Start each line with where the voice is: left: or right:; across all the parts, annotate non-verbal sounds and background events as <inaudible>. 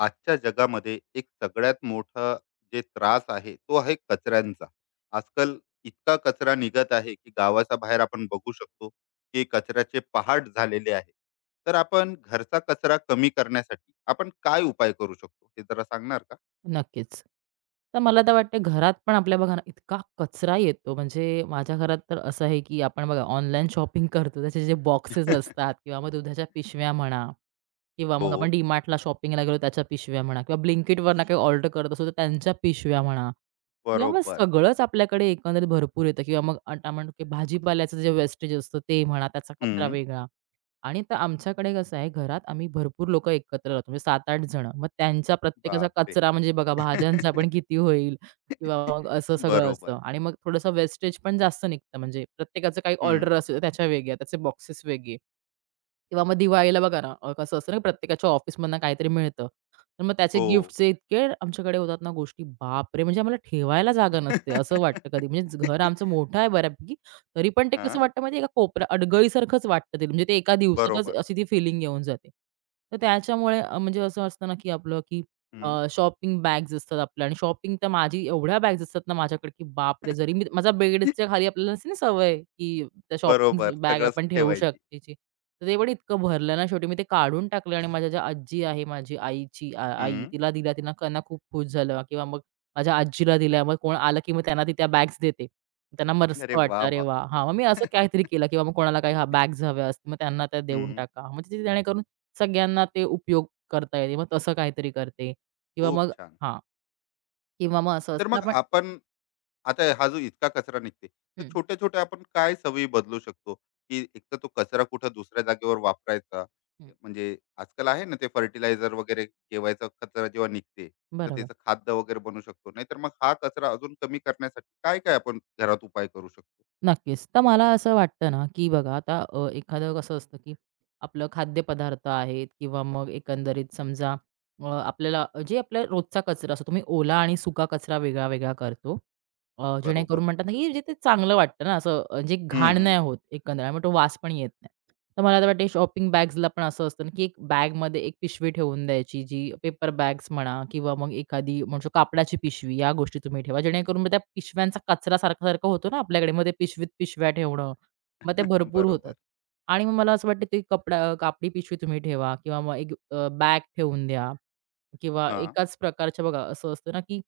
left: आजच्या जगामध्ये एक सगळ्यात मोठा जे त्रास आहे तो आहे कचऱ्यांचा. आजकाल इतका कचरा निघत आहे की गावाच्या बाहेर आपण बघू शकतो की कचऱ्याचे पहाट झालेले आहे. तर आपण घरचा कचरा कमी करण्यासाठी आपण काय उपाय करू शकतो हे जरा सांगणार का?
right: नक्कीच. तर मला तर वाटतं घरात पण आपल्या बघा ना, इतका कचरा येतो. म्हणजे माझ्या घरात तर असं आहे, की आपण बघा ऑनलाईन शॉपिंग करतो. त्याचे जे बॉक्सेस असतात
left: <laughs>
right: किंवा मग दुधाच्या पिशव्या म्हणा किंवा
left: हो,
right: मग आपण DMartला शॉपिंगला गेलो त्याच्या पिशव्या म्हणा किंवा Blinkitवरनं काही ऑर्डर करत असू तर त्यांच्या पिशव्या म्हणा किंवा मग
left: बरोबर.
right: सगळंच आपल्याकडे एकंदरीत भरपूर येतं किंवा मग आता म्हणतो, की भाजीपाल्याचं जे वेस्टेज असतं ते म्हणा, त्याचा कचरा
left: हं.
right: वेगळा. आणि तर आमच्याकडे कसं आहे, घरात आम्ही भरपूर लोकं एकत्र राहतो. म्हणजे 7-8 जण. मग त्यांचा प्रत्येकाचा
left: बापरे!
right: कचरा म्हणजे बघा भाज्यांचा पण
left: <laughs>
right: किती होईल किंवा मग असं सगळं
left: बरोबर.
right: असतं आणि मग थोडंसं वेस्टेज पण जास्त निघतं. म्हणजे प्रत्येकाचं काही
left: हं.
right: ऑर्डर असेल तर त्याच्या वेगळ्या, त्याचे बॉक्सेस वेगळे. किंवा मग दिवाळीला बघा ना, कसं असतं ना, प्रत्येकाच्या ऑफिसमधनं काहीतरी मिळतं. तर मग त्याचे
left: हो.
right: गिफ्टचे इतके आमच्याकडे होतात ना गोष्टी, बापरे! म्हणजे आम्हाला ठेवायला जागा नसते असं वाटतं कधी. म्हणजे घर
left: <laughs>
right: आमचं मोठं आहे बऱ्यापैकी, तरी पण ते कसं
left: हां.
right: वाटतं माहिती आहे का, कोपऱ्या अडगळीसारखंच वाटतं ते. म्हणजे ते एका दिवसातच
left: बरोबर.
right: अशी ती फिलिंग येऊन जाते. तर त्याच्यामुळे म्हणजे असं असतं ना, की आपलं की
left: हं.
right: शॉपिंग बॅग्स असतात आपल्या आणि शॉपिंग तर माझी एवढ्या बॅग्स असतात ना माझ्याकडे, की बापरे! जरी
left: <laughs>
right: मी माझा बेडच्या खाली आपल्याला असते ना सवय, की त्या
left: बरोबर.
right: शॉपिंग बॅग
left: सगळंच
right: आपण ठेवू
left: ठेवायची.
right: शकतेची. तर ते पण इतकं भरलं ना शेवटी मी ते काढून टाकलं आणि माझ्या ज्या आजी आहे माझी आईची आई
left: हं.
right: तिला दिला तिनं त्यांना खूप खुश झालं किंवा मग माझ्या आजीला दिल्या. मग कोण आलं की मग त्यांना ती त्या बॅग्स देते. त्यांना मस्त
left: अरे वाह!
right: वाटलं अरे
left: वाह!
right: वाह! हां, मग मी असं
left: हं.
right: काहीतरी केलं किंवा मग कोणाला काही हा बॅग्स हव्या असतील मग त्यांना त्या देऊन टाका.
left: <laughs>
right: म्हणजे ते जेणेकरून सगळ्यांना ते उपयोग करता येते. मग तसं काहीतरी करते किंवा
left: खूप
right: मग
left: छान.
right: हां, किंवा मग असं
left: तर
right: असतं ना
left: मग
right: आपण
left: आपण आता हा जो इतका कचरा निघते, तर
right: हं,
left: छोट्या-छोट्या आपण काय सवयी बदलू शकतो, की एक तर तो कचरा कुठं दुसऱ्या जागेवर वापरायचा?
right: हं.
left: म्हणजे आजकाल आहे ना ते फर्टिलायझर वगैरे केवायचा कचरा जेव्हा निघते, तर
right: बरोबर.
left: त्याचं खाद्य वगैरे बनू शकतो. नाहीतर मग हा कचरा अजून कमी करण्यासाठी काय-काय आपण घरात उपाय करू शकतो?
right: नक्कीच. तर मला असं वाटतं ना, की बघा आता एखादं कसं असतं, की आपलं खाद्यपदार्थ आहेत किंवा मग एकंदरीत समजा आपल्याला जे आपला रोजचा कचरा असतो, तुम्ही ओला आणि सुका कचरा वेगळा-वेगळा करतो.
left: बरोबर.
right: जेणेकरून म्हणतात ना, की जे ते चांगलं वाटतं ना, असं म्हणजे
left: हं,
right: घाण
left: हं.
right: नाही होत एकंदरीत आणि तो वास पण येत नाही. तर मला तर वाटते शॉपिंग बॅग्सला पण असं असतं ना, की एक बॅगमध्ये एक पिशवी ठेवून द्यायची, जी पेपर बॅग्स म्हणा किंवा मग एखादी म्हणू कापडाची पिशवी, या गोष्टी तुम्ही ठेवा. जेणेकरून मग त्या पिशव्यांचा कचरा सारखा-सारखा होतो ना आपल्याकडे, मग ते पिशवीत पिशव्या ठेवणं, मग ते
left: <laughs>
right: भरपूर होतात.
left: बरोबर.
right: आणि मग मला असं वाटतं ते कपडा कापडी पिशवी तुम्ही ठेवा किंवा मग एक बॅग ठेवून द्या किंवा
left: हां.
right: एकाच प्रकारच्या बघा असं असतं ना, की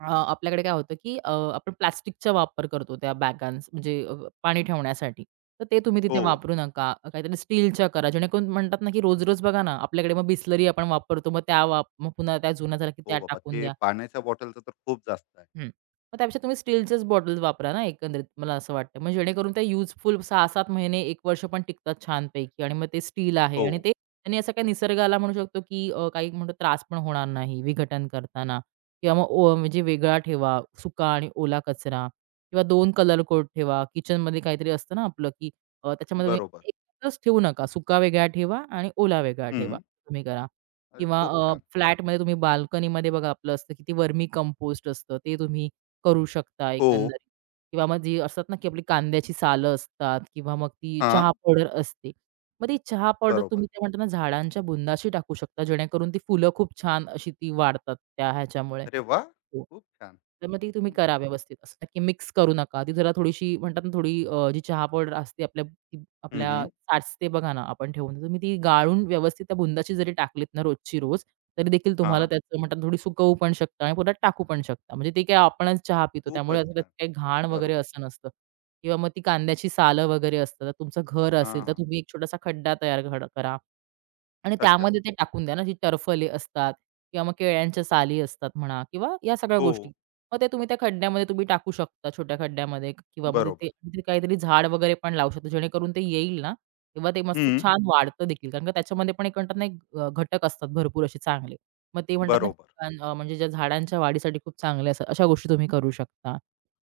right: आपल्याकडे काय होतं, की आपण प्लास्टिकचा वापर करतो त्या बॅगांस म्हणजे पाणी ठेवण्यासाठी. तर ते तुम्ही तिथे
left: हो.
right: वापरू नका. काहीतरी स्टीलच्या करा, जेणेकरून म्हणतात ना, की रोज-रोज बघा ना, आपल्याकडे मग बिसलरी आपण वापरतो. मग त्या मग पुन्हा त्या जुन्या झाल्या की
left: हो
right: त्या
left: बाबा.
right: टाकून
left: ते
right: द्या.
left: पाण्याच्या बॉटलचं तर खूप जास्त आहे.
right: हं. मग त्यापेक्षा तुम्ही स्टीलच्याच बॉटल्स वापरा ना एकंदरीत मला असं वाटतं. मग जेणेकरून त्या युजफुल 6-7 महिने, 1 वर्ष पण टिकतात छानपैकी आणि मग ते स्टील आहे
left: हो,
right: आणि ते त्यांनी असं काही निसर्गाला म्हणू शकतो, की काही म्हणतो त्रास पण होणार नाही विघटन करताना किंवा मग म्हणजे वेगळा ठेवा सुका आणि ओला कचरा किंवा 2 कलर कोड ठेवा. किचनमध्ये काहीतरी असतं ना आपलं, की त्याच्यामध्ये तुम्ही
left: बरोबर.
right: एकत्रच ठेवू नका. सुका वेगळा ठेवा आणि ओला वेगळा
left: हं.
right: ठेवा. तुम्ही करा.
left: अरे
right: किंवा
left: खूप छान.
right: फ्लॅटमध्ये तुम्ही बाल्कनीमध्ये बघा आपलं असतं, की ते वर्मी कंपोस्ट असतं, ते तुम्ही करू शकता
left: हो,
right: एकंदरीत. किंवा मग जी असतात ना, की आपली कांद्याची सालं असतात किंवा मग ती चहा
left: हां.
right: पावडर असते. मग ती चहा पावडर
left: बरोबर.
right: तुम्ही ते म्हणताना झाडांच्या बुंदाशी टाकू शकता, जेणेकरून ती फुलं खूप छान अशी ती वाढतात त्या ह्याच्यामुळे.
left: अरे वाह!
right: हो.
left: खूप छान.
right: तर मग ती तुम्ही
left: हं.
right: करा व्यवस्थित असं नक्की मिक्स करू नका. ती जरा थोडीशी म्हणतात ना थोडी जी चहा पावडर असते आपल्या ती
left: हं,
right: आपल्या
left: हं.
right: साचते बघा ना आपण ठेवून. तुम्ही ती गाळून व्यवस्थित त्या बुंदाची जरी टाकलीत ना रोजची रोज, तरी देखील तुम्हाला त्याचं म्हणतात ना, थोडी सुकवू पण शकता आणि पोटात टाकू पण शकता. म्हणजे ते काय आपणच चहा पितो त्यामुळे
left: खूपच
right: असं त्यात
left: छान.
right: काही घाण वगैरे
left: बरोबर.
right: असं नसतं. किंवा मग ती कांद्याची सालं वगैरे असतात. तर तुमचं घर
left: हां,
right: असेल तर
left: हां.
right: तुम्ही एक छोटासा खड्डा तयार करा. आणि
left: अच्छा.
right: त्यामध्ये ते टाकून द्या ना, जी टरफले असतात किंवा मग केळ्यांच्या साली असतात म्हणा किंवा या सगळ्या
left: हो,
right: गोष्टी. मग ते तुम्ही त्या खड्ड्यामध्ये तुम्ही टाकू शकता छोट्या खड्ड्यामध्ये किंवा मग
left: बरोबर.
right: तिथे तिथे काहीतरी झाड वगैरे पण लावू शकता जेणेकरून ते येईल ना, तेव्हा ते मस्त
left: हं.
right: छान वाढतं देखील. कारण का त्याच्यामध्ये पण एक म्हणतात ना, एक घटक असतात भरपूर असे चांगले. मग ते म्हणतात ना,
left: बरोबर.
right: म्हणजे ज्या झाडांच्या वाढीसाठी खूप चांगले असतात, अशा गोष्टी तुम्ही करू शकता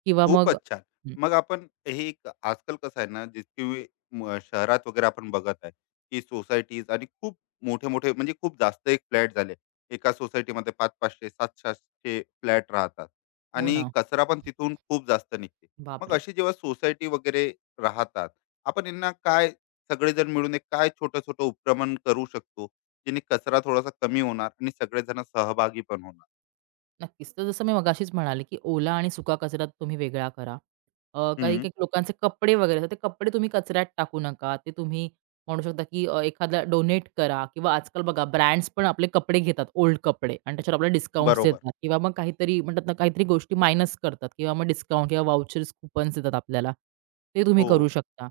right: किंवा मग
left: खूपच छान.
right: हं.
left: मग आपण हे एक आजकाल कसं आहे ना, जितकी म शहरात वगैरे आपण बघत आहे, की सोसायटीज आणि खूप मोठे-मोठे म्हणजे खूप जास्त एक फ्लॅट झाले. एका सोसायटीमध्ये 500-500, 700-700 फ्लॅट राहतात
right: हो
left: आणि
right: ना.
left: कचरा पण तिथून खूप जास्त निघते. मग
right: बापरे!
left: अशी जेव्हा सोसायटी वगैरे राहतात, आपण यांना काय सगळेजण मिळून एक काय छोटं-छोटं उपक्रमण करू शकतो, जेणे कचरा थोडासा कमी होणार आणि सगळेजण सहभागी पण होणार?
right: नक्कीच. तर जसं मी मगाशीच म्हणाले, की ओला आणि सुका कचरा तुम्ही वेगळा करा.
left: हं,
right: काही-काही लोकांचे कपडे वगैरे असतात, ते कपडे तुम्ही कचऱ्यात टाकू नका. ते तुम्ही म्हणू शकता, की एखादा डोनेट करा किंवा आजकाल बघा ब्रँड्स पण आपले कपडे घेतात, ओल्ड कपडे आणि त्याच्यावर आपल्याला डिस्काउंट्स
left: बरोबर.
right: देतात किंवा मग काहीतरी म्हणतात ना, काहीतरी गोष्टी मायनस करतात किंवा मग डिस्काउंट किंवा वाउचर्स, कुपन्स देतात आपल्याला. ते तुम्ही
left: हो.
right: करू शकता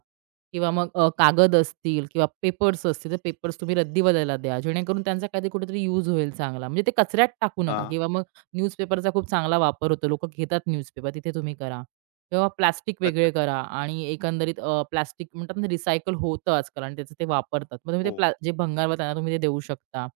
right: किंवा मग कागद असतील किंवा पेपर्स असतील, तर पेपर्स तुम्ही रद्दीवाल्याला द्या. जेणेकरून त्यांचा काहीतरी कुठेतरी यूज होईल चांगला. म्हणजे ते कचऱ्यात टाकू नका
left: हां.
right: किंवा मग न्यूजपेपरचा खूप चांगला वापर होतो. लोकं घेतात न्यूजपेपर, तिथे तुम्ही करा. किंवा प्लास्टिक वेगळे
left: अच्छा.
right: करा आणि एकंदरीत प्लास्टिक म्हणतात ना रिसायकल होतं आजकाल आणि त्याचं ते वापरतात. मग तुम्ही ते
left: हो.
right: जे भंगारवाले त्यांना तुम्ही ते देऊ शकता.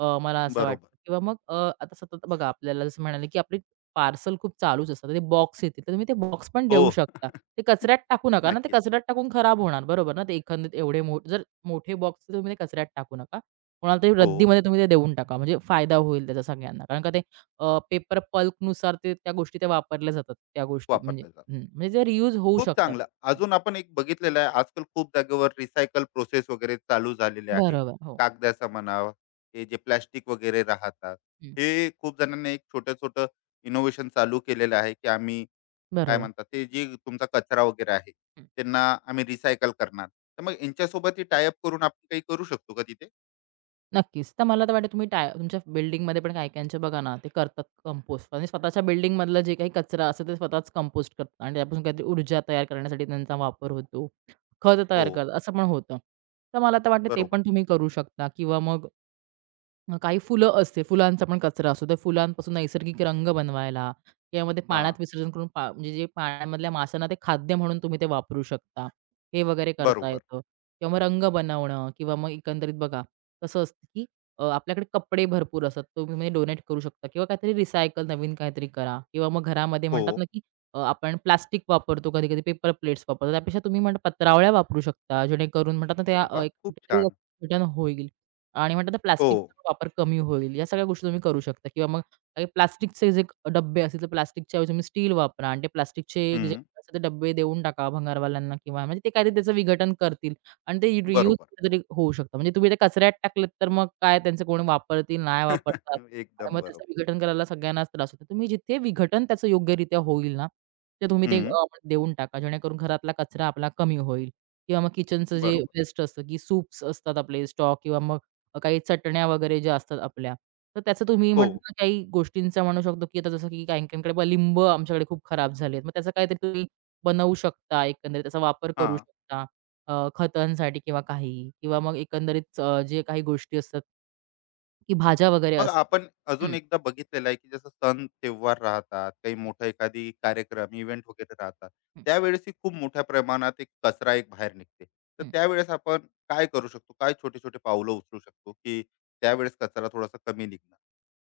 right: मला असं वाटतं
left: बरोबर.
right: किंवा मग आता सतत बघा आपल्याला जसं म्हणाले, की आपली पार्सल खूप चालूच असतात. ते बॉक्स येतील, तर तुम्ही ते बॉक्स पण देऊ
left: हो.
right: शकता.
left: <laughs>
right: ते कचऱ्यात टाकू नका ना, ते
left: नक्कीच.
right: कचऱ्यात टाकून खराब होणार, बरोबर ना? ते एकंदरीत एवढे जर मोठे बॉक्स तुम्ही ते कचऱ्यात टाकू नका. कोणाला तरी
left: हो,
right: रद्दीमध्ये तुम्ही ते देऊन टाका. म्हणजे फायदा होईल त्याचा सगळ्यांना. कारण का ते पेपर पल्पनुसार ते त्या गोष्टी त्या वापरल्या जातात, त्या गोष्टी म्हणजे
left: वापरलं जातं.
right: हं, म्हणजे ते रियूज होऊ
left: खूप
right: शकतात.
left: चांगलं.
right: हं,
left: अजून आपण एक बघितलेलं आहे, आजकाल खूप जागेवर रिसायकल प्रोसेस वगैरे चालू झालेले आहे.
right: बरोबर. हो,
left: कागदाचा म्हणा, हे जे प्लास्टिक वगैरे राहतात,
right: हं,
left: हे खूप जणांनी एक छोटं-छोटं इनोव्हेशन चालू केलेलं आहे, की आम्ही काय
right: बरोबर.
left: म्हणतात ते जे तुमचा कचरा वगैरे आहे,
right: हं,
left: त्यांना आम्ही रिसायकल करणार. तर मग यांच्यासोबत टाय करून आपण काही करू शकतो का तिथे?
right: नक्कीच. तर मला तर वाटतं तुम्ही टाय तुमच्या बिल्डिंगमध्ये पण काही-काहींचे बघा ना, ते करतात कंपोस्ट. म्हणजे स्वतःच्या बिल्डिंगमधला जे काही कचरा असतो ते स्वतःच कंपोस्ट करतात आणि त्यापासून काहीतरी ऊर्जा तयार करण्यासाठी त्यांचा वापर होतो. खत तयार
left: हो,
right: करतात, असं पण होतं. तर मला तर वाटतं ते
left: बरोबर.
right: पण तुम्ही करू शकता किंवा मग मग काही फुलं असते, फुलांचा पण कचरा असतो. त्या फुलांपासून नैसर्गिक रंग बनवायला किंवा मग ते पाण्यात
left: हां,
right: विसर्जन करून म्हणजे जे पाण्यामधल्या माशांना ते खाद्य म्हणून तुम्ही ते वापरू शकता. हे वगैरे करता
left: बरोबर.
right: येतं किंवा मग रंग बनवणं किंवा मग एकंदरीत बघा कसं असतं, की आपल्याकडे कपडे भरपूर असतात. तुम्ही म्हणजे डोनेट करू शकता किंवा काहीतरी रिसायकल नवीन काहीतरी करा किंवा मग घरामध्ये
left: हो.
right: म्हणतात ना, की आपण प्लास्टिक वापरतो, कधी-कधी पेपर प्लेट्स वापरतो. त्यापेक्षा तुम्ही म्हणता पत्रावळ्या वापरू शकता, जेणेकरून म्हणतात ना, त्या
left: अरे वाह!
right: एक
left: खूप
right: कुठेतरी
left: छान.
right: रिटर्न होईल. आणि म्हणतात ना
left: हो.
right: प्लास्टिकचा वापर कमी होईल. या सगळ्या गोष्टी तुम्ही करू शकता किंवा मग काही प्लास्टिकचे जे डब्बे असतील, तर प्लास्टिकच्या ऐवजी तुम्ही स्टील वापरा आणि ते प्लास्टिकचे जे
left: हं.
right: असतात ते डब्बे देऊन टाका भंगारवाल्यांना किंवा म्हणजे ते काहीतरी त्याचं विघटन करतील आणि ते रियूज
left: बरोबर.
right: कुठेतरी होऊ शकतं. म्हणजे तुम्ही ते कचऱ्यात टाकलेत, तर मग काय त्यांचं कोणी वापरतील, नाही वापरतात
left: <laughs>
right: आणि
left: एकदम
right: मग त्याचं
left: बरोबर.
right: विघटन करायला सगळ्यांनाच त्रास होतो. तुम्ही जिथे विघटन त्याचं योग्यरित्या होईल ना, ते तुम्ही ते
left: हं,
right: म्हणजे देऊन टाका. जेणेकरून घरातला कचरा आपला कमी होईल किंवा मग किचनचं जे
left: बरोबर.
right: वेस्ट असतं, की सूप्स असतात आपले स्टॉक किंवा मग काही चटण्या वगैरे ज्या असतात आपल्या, तर त्याचं तुम्ही
left: हो.
right: म्हणता ना काही गोष्टींचा म्हणू शकतो, की आता जसं की काही-काहींकडे बघा लिंब आमच्याकडे खूप खराब झालेत. मग त्याचं काहीतरी तुम्ही बनवू शकता, एकंदरीत त्याचा वापर करू
left: हां.
right: शकता. खतांसाठी किंवा काही किंवा मग एकंदरीत जे काही गोष्टी असतात, की भाज्या वगैरे
left: मग
right: असतात.
left: आपण
right: हं,
left: अजून एकदा बघितलेलं आहे, की जसं सण तेव्हार राहतात, काही मोठा एखादी कार्यक्रम, इव्हेंट वगैरे राहतात.
right: हं,
left: त्यावेळेसही खूप मोठ्या प्रमाणात एक कचरा एक बाहेर निघते. तर
right: हं.
left: त्यावेळेस आपण काय करू शकतो? काय छोटे-छोटे पावलं उचलू शकतो, की त्यावेळेस कचरा थोडासा कमी निघणार?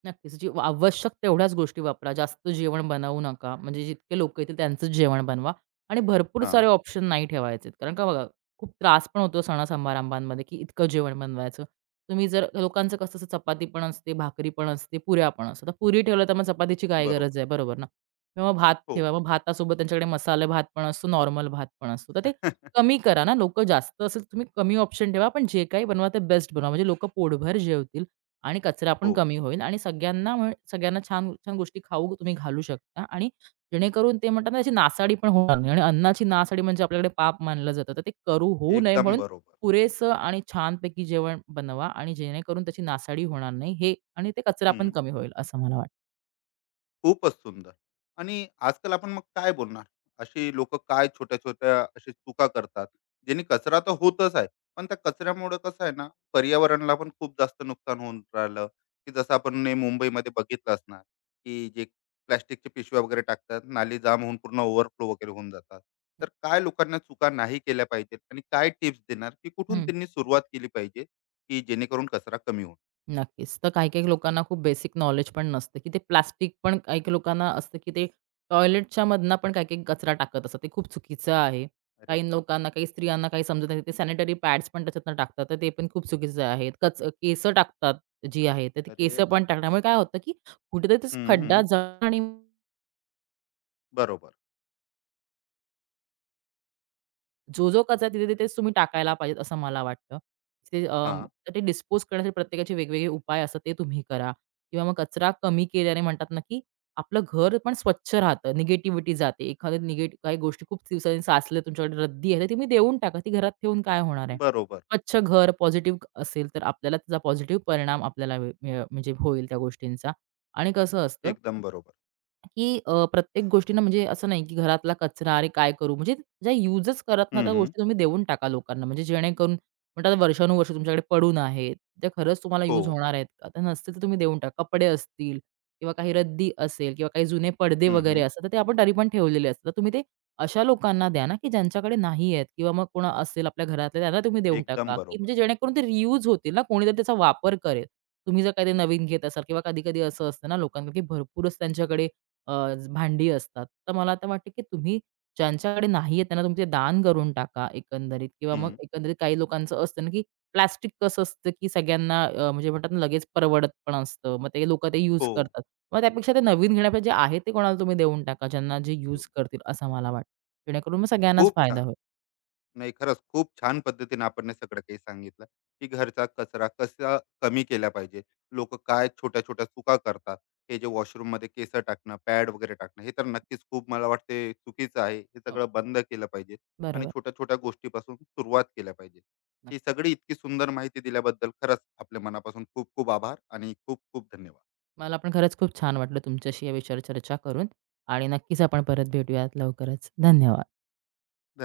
right: नक्कीच. जी आवश्यक तेवढ्याच गोष्टी वापरा. जास्त जेवण बनवू नका. म्हणजे जितके लोकं येतील त्यांचंच जेवण बनवा आणि भरपूर सारे
left: हां,
right: ऑप्शन नाही ठेवायचेत. कारण का बघा, खूप त्रास पण होतो की इतकं जेवण बनवायचं. तुम्ही जर लोकांचं कसं असतं चपाती पण असते, भाकरी पण असते, पुऱ्या पण असतात. तर पुरी ठेवलं तर मग चपातीची काय गरज
left: बरोबर.
right: आहे, बरोबर ना? किंवा मग भात
left: हो.
right: ठेवा. मग भातासोबत त्यांच्याकडे मसाले भात पण असतो, नॉर्मल भात पण असतो. तर ते
left: <laughs>
right: कमी करा ना. लोकं जास्त असेल तुम्ही कमी ऑप्शन ठेवा, पण जे काही बनवा ते बेस्ट बनवा. म्हणजे लोकं पोटभर जेवतील आणि कचरा पण
left: हो.
right: कमी होईल आणि सगळ्यांना सगळ्यांना छान, छान गोष्टी खाऊ तुम्ही घालू शकता आणि जेणेकरून ते म्हणतात ना, त्याची नासाडी पण होणार नाही आणि अन्नाची नासाडी म्हणजे आपल्याकडे पाप मानलं जातं. तर ते होऊ नये
left: एकदम
right: म्हणून
left: बरोबर.
right: पुरेसं आणि छानपैकी जेवण बनवा आणि जेणेकरून त्याची नासाडी होणार नाही हे आणि ते कचरा पण कमी होईल असं मला
left: खूपच सुंदर. आणि आजकाल आपण मग काय बोलणार? अशी लोकं काय छोट्या-छोट्या अशी चुका करतात, ज्यांनी कचरा तर होतच आहे. पण त्या कचऱ्यामुळे कसं आहे ना, पर्यावरणाला पण खूप जास्त नुकसान होऊन राहिलं, की जसं आपण हे मुंबईमध्ये बघितलं असणार, की जे प्लास्टिकच्या पिशव्या वगैरे टाकतात, नाली जाम होऊन पूर्ण ओव्हरफ्लो वगैरे होऊन जातात. तर काय लोकांना चुका नाही केल्या पाहिजेत आणि काय टिप्स देणार, की कुठून
right: वाटतं.
left: त्यांनी सुरुवात केली पाहिजे, की जेणेकरून कचरा कमी होईल?
right: नक्कीच. तर काही-काही लोकांना खूप बेसिक नॉलेज पण नसतं, की ते प्लास्टिक पण काही-काही लोकांना असतं, की ते टॉयलेटच्या मधनं पण काही-काही कचरा टाकत असतात. ते खूप चुकीचं आहे.
left: अरे
right: काही
left: बापरे!
right: लोकांना, काही स्त्रियांना काही समजत नाही. ते सॅनिटरी पॅड्स पण त्याच्यातनं टाकतात. तर ते पण खूप चुकीचं आहे. केसं टाकतात जी आहे, तर ती
left: अरे
right: केसं पण
left: बाबा रे!
right: टाकण्यामुळे काय होतं, की कुठेतरी तो
left: हं,
right: खड्डा
left: हं.
right: जळ आणि
left: बरोबर.
right: जो-जो कचरा तिथे-तिथेच तुम्ही टाकायला पाहिजेत असं मला वाटतं. ते
left: हां.
right: तर ते डिस्पोज करण्यासाठी प्रत्येकाचे वेगवेगळे उपाय असतात ते तुम्ही करा किंवा मग कचरा कमी केल्याने म्हणतात ना, की आपलं घर पण स्वच्छ राहतं, निगेटिव्हिटी जाते. एखाद्या निगेटिव्ह काही गोष्टी खूप दिवसांनी साचल्या तुमच्याकडे रद्दी आहे, तर तुम्ही देऊन टाका. ती घरात ठेवून काय होणार आहे?
left: बरोबर.
right: स्वच्छ घर पॉझिटिव्ह असेल तर आपल्याला त्याचा पॉझिटिव्ह परिणाम आपल्याला म्हणजे होईल त्या गोष्टींचा आणि कसं असतं
left: एकदम बरोबर.
right: की प्रत्येक गोष्टीनं म्हणजे असं नाही की घरातला कचरा अरे काय करू? म्हणजे ज्या युजच करत ना
left: हं,
right: त्या
left: हं.
right: गोष्टी तुम्ही देऊन टाका लोकांना. म्हणजे जेणेकरून म्हणतात वर्षानुवर्ष तुमच्याकडे पडून आहेत. त्या खरंच तुम्हाला
left: हो.
right: यूज होणार आहेत का? त्या नसतील तर तुम्ही देऊन टाका. कपडे असतील किंवा काही रद्दी असेल किंवा काही जुने पडदे
left: हं,
right: वगैरे
left: हं.
right: असतात, तर ते आपण तरी पण ठेवलेले असतात. तर तुम्ही ते अशा लोकांना द्या ना, की ज्यांच्याकडे नाही आहेत किंवा मग कोण असेल आपल्या घरातले त्यांना तुम्ही देऊन
left: एकदम
right: टाका, की
left: बरोबर.
right: म्हणजे जेणेकरून ते रियूज होतील ना, कोणीतरी त्याचा वापर करेल. तुम्ही जर काही ते नवीन घेत असाल किंवा कधी-कधी असं असतं ना लोकांकडे, की भरपूरच त्यांच्याकडे भांडी असतात. तर मला आता वाटतं, की तुम्ही ज्यांच्याकडे नाहीये त्यांना तुम्ही ते दान करून टाका एकंदरीत किंवा मग
left: हं.
right: एकंदरीत काही लोकांचं असतं ना, की प्लास्टिक कसं असतं, की सगळ्यांना म्हणजे म्हणतात ना, लगेच परवडत पण असतं. मग ते लोकं ते यूज
left: हो.
right: करतात. मग त्यापेक्षा ते नवीन घेण्यापेक्षा जे आहे ते कोणाला तुम्ही देऊन टाका, ज्यांना जे
left: देऊ.
right: यूज करतील असं मला वाटतं. जेणेकरून मग सगळ्यांनाच
left: खूप
right: फायदा
left: छान.
right: होईल.
left: नाही खरंच खूप छान पद्धतीने आपण हे सगळं काही सांगितलं, की घरचा कचरा कसा कमी केला पाहिजे. लोकं काय छोट्या-छोट्या चुका करतात. हे जे वॉशरूममध्ये केसं टाकणं, पॅड वगैरे टाकणं, हे तर नक्कीच खूप मला वाटते चुकीचं आहे. हे
right: हो,
left: सगळं बंद केलं पाहिजे आणि
right: बरोबर.
left: छोट्या-छोट्या गोष्टीपासून सुरुवात केल्या पाहिजे. ही
right: नक्की.
left: सगळी इतकी सुंदर माहिती दिल्याबद्दल खरंच आपल्या मनापासून खूप खूप आभार आणि खूप खूप धन्यवाद.
right: मला पण खरंच खूप छान वाटलं तुमच्याशी या विषयावर चर्चा करून आणि नक्कीच आपण परत भेटूयात लवकरच. धन्यवाद.